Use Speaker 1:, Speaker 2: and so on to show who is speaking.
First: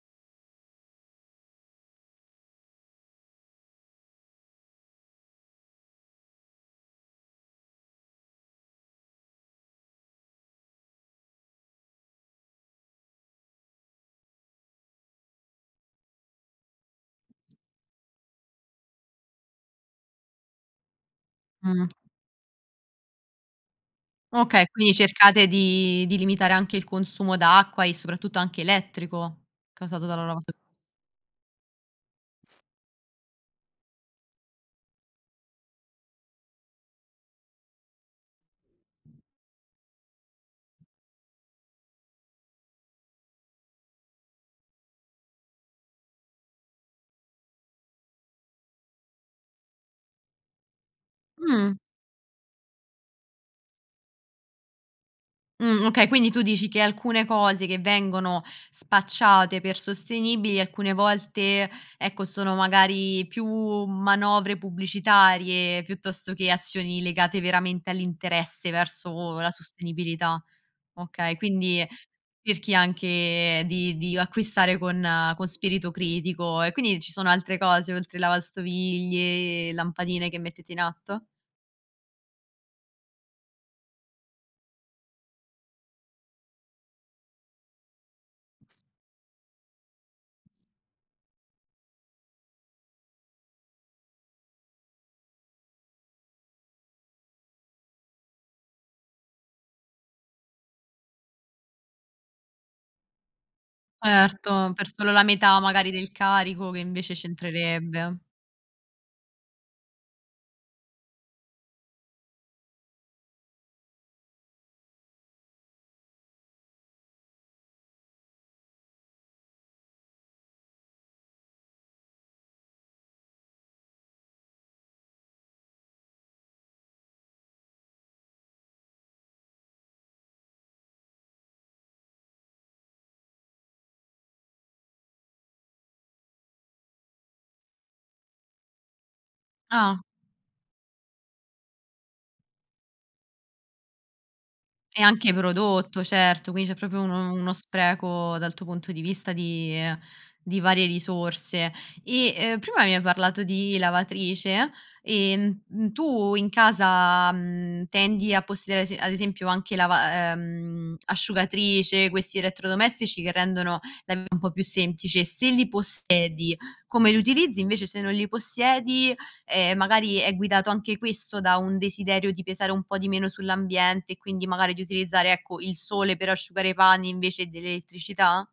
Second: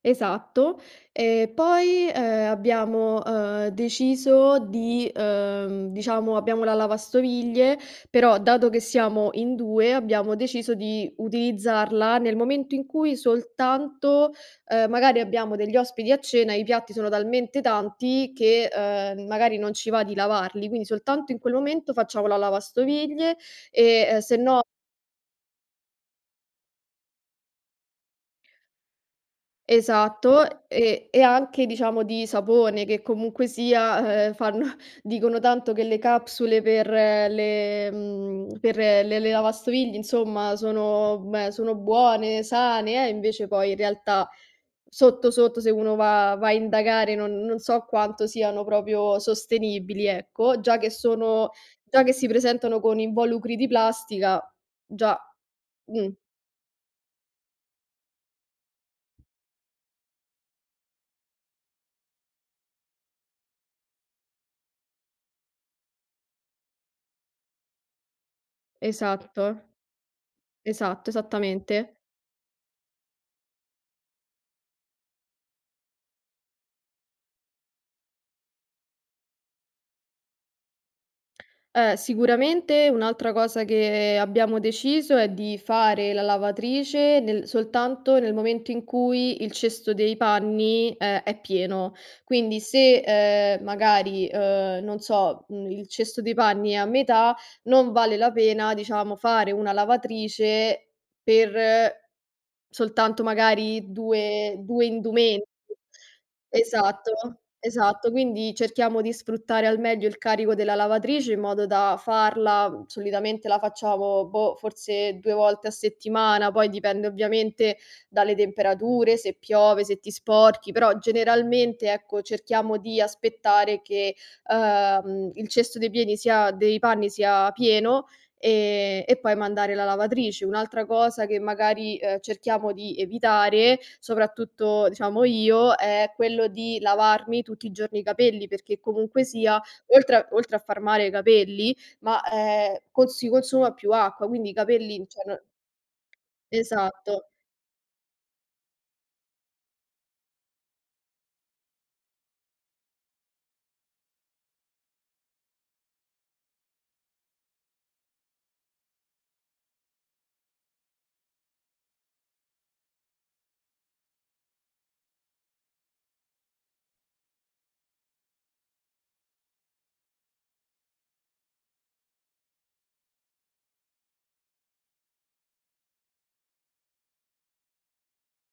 Speaker 1: Esatto. E poi, ehm, abbiamo, ehm, deciso di, ehm, diciamo, abbiamo la lavastoviglie, però dato che siamo in 2, abbiamo deciso di utilizzarla nel momento in cui soltanto, ehm, magari abbiamo degli ospiti a cena, i piatti sono talmente tanti che, ehm, magari non ci va di lavarli, quindi soltanto in quel
Speaker 2: Mh.
Speaker 1: momento facciamo la lavastoviglie, ehm, e sennò
Speaker 2: Okay, quindi cercate di di limitare anche il consumo d'acqua e soprattutto anche elettrico, causato dalla lavasto
Speaker 1: Esatto, e e anche diciamo di sapone, che comunque sia, eh, fanno dicono tanto che le capsule per le mhmm, per le le lavastoviglie, insomma, sono beh, sono buone, sane eh, è invece poi in realtà, sotto sotto, se uno va va a indagare non non so quanto siano proprio sostenibili, ecco. Già che sono
Speaker 2: Mh.
Speaker 1: già che si presentano con involucri di plastica; già,
Speaker 2: Mh, okay,
Speaker 1: uhm.
Speaker 2: quindi tu dici che alcune cose che vengono spacciate per sostenibili alcune volte, ecco sono magari più manovre pubblicitarie, piuttosto che azioni legate veramente all'interesse verso la
Speaker 1: Esatto.
Speaker 2: sostenibilità.
Speaker 1: Esatto,
Speaker 2: Okay, quindi
Speaker 1: esattamente.
Speaker 2: cerchi anche di di acquistare con con spirito critico e quindi ci sono altre cose, oltre lavastoviglie, lampadine che mettete in atto?
Speaker 1: Eh, sicuramente un'altra cosa che abbiamo deciso è di fare la lavatrice nel soltanto nel momento in cui il cesto dei panni è è pieno. Quindi, se, ehm, magari, ehm, non so, uhm, il cesto dei panni è a metà, non vale la pena, diciamo, fare una lavatrice per soltanto magari due
Speaker 2: Erto,
Speaker 1: due
Speaker 2: per solo la
Speaker 1: indumenti.
Speaker 2: metà magari del carico che
Speaker 1: Esatto,
Speaker 2: invece
Speaker 1: esatto.
Speaker 2: c'entrerebbe.
Speaker 1: Quindi cerchiamo di sfruttare al meglio il carico della lavatrice in modo da farla solitamente la facciamo boh, forse 2 volte a settimana, poi dipende ovviamente dalle temperature, se piove, se ti sporchi; però generalmente, ecco, cerchiamo di aspettare che, ehm, il cesto dei pieni sia dei panni sia pieno e e poi mandare la lavatrice. Un'altra cosa che magari, ehm, cerchiamo di evitare, soprattutto diciamo io, è quello di lavarmi tutti i giorni i capelli, perché comunque sia,
Speaker 2: Ah.
Speaker 1: oltre oltre a far male ai capelli, ma, ehm, cons si consuma più acqua, quindi i capelli,
Speaker 2: E
Speaker 1: cioè
Speaker 2: anche
Speaker 1: non
Speaker 2: prodotto, certo, quindi c'è proprio
Speaker 1: Esatto.
Speaker 2: uno uno spreco dal tuo punto di vista di ehm, di varie risorse. E, ehm, prima mi hai parlato di lavatrice e, mh mhmm, tu in casa, mhmm, tendi a possedere a ese ad esempio anche lava ehm, asciugatrice, questi elettrodomestici che rendono la v un po' più semplice. Se li possiedi, come li utilizzi, invece se non li possiedi, ehm, magari è guidato anche questo da un desiderio di pesare un po' di meno sull'ambiente e quindi magari di utilizzare, ecco, il sole per asciugare i panni invece dell'elettricità?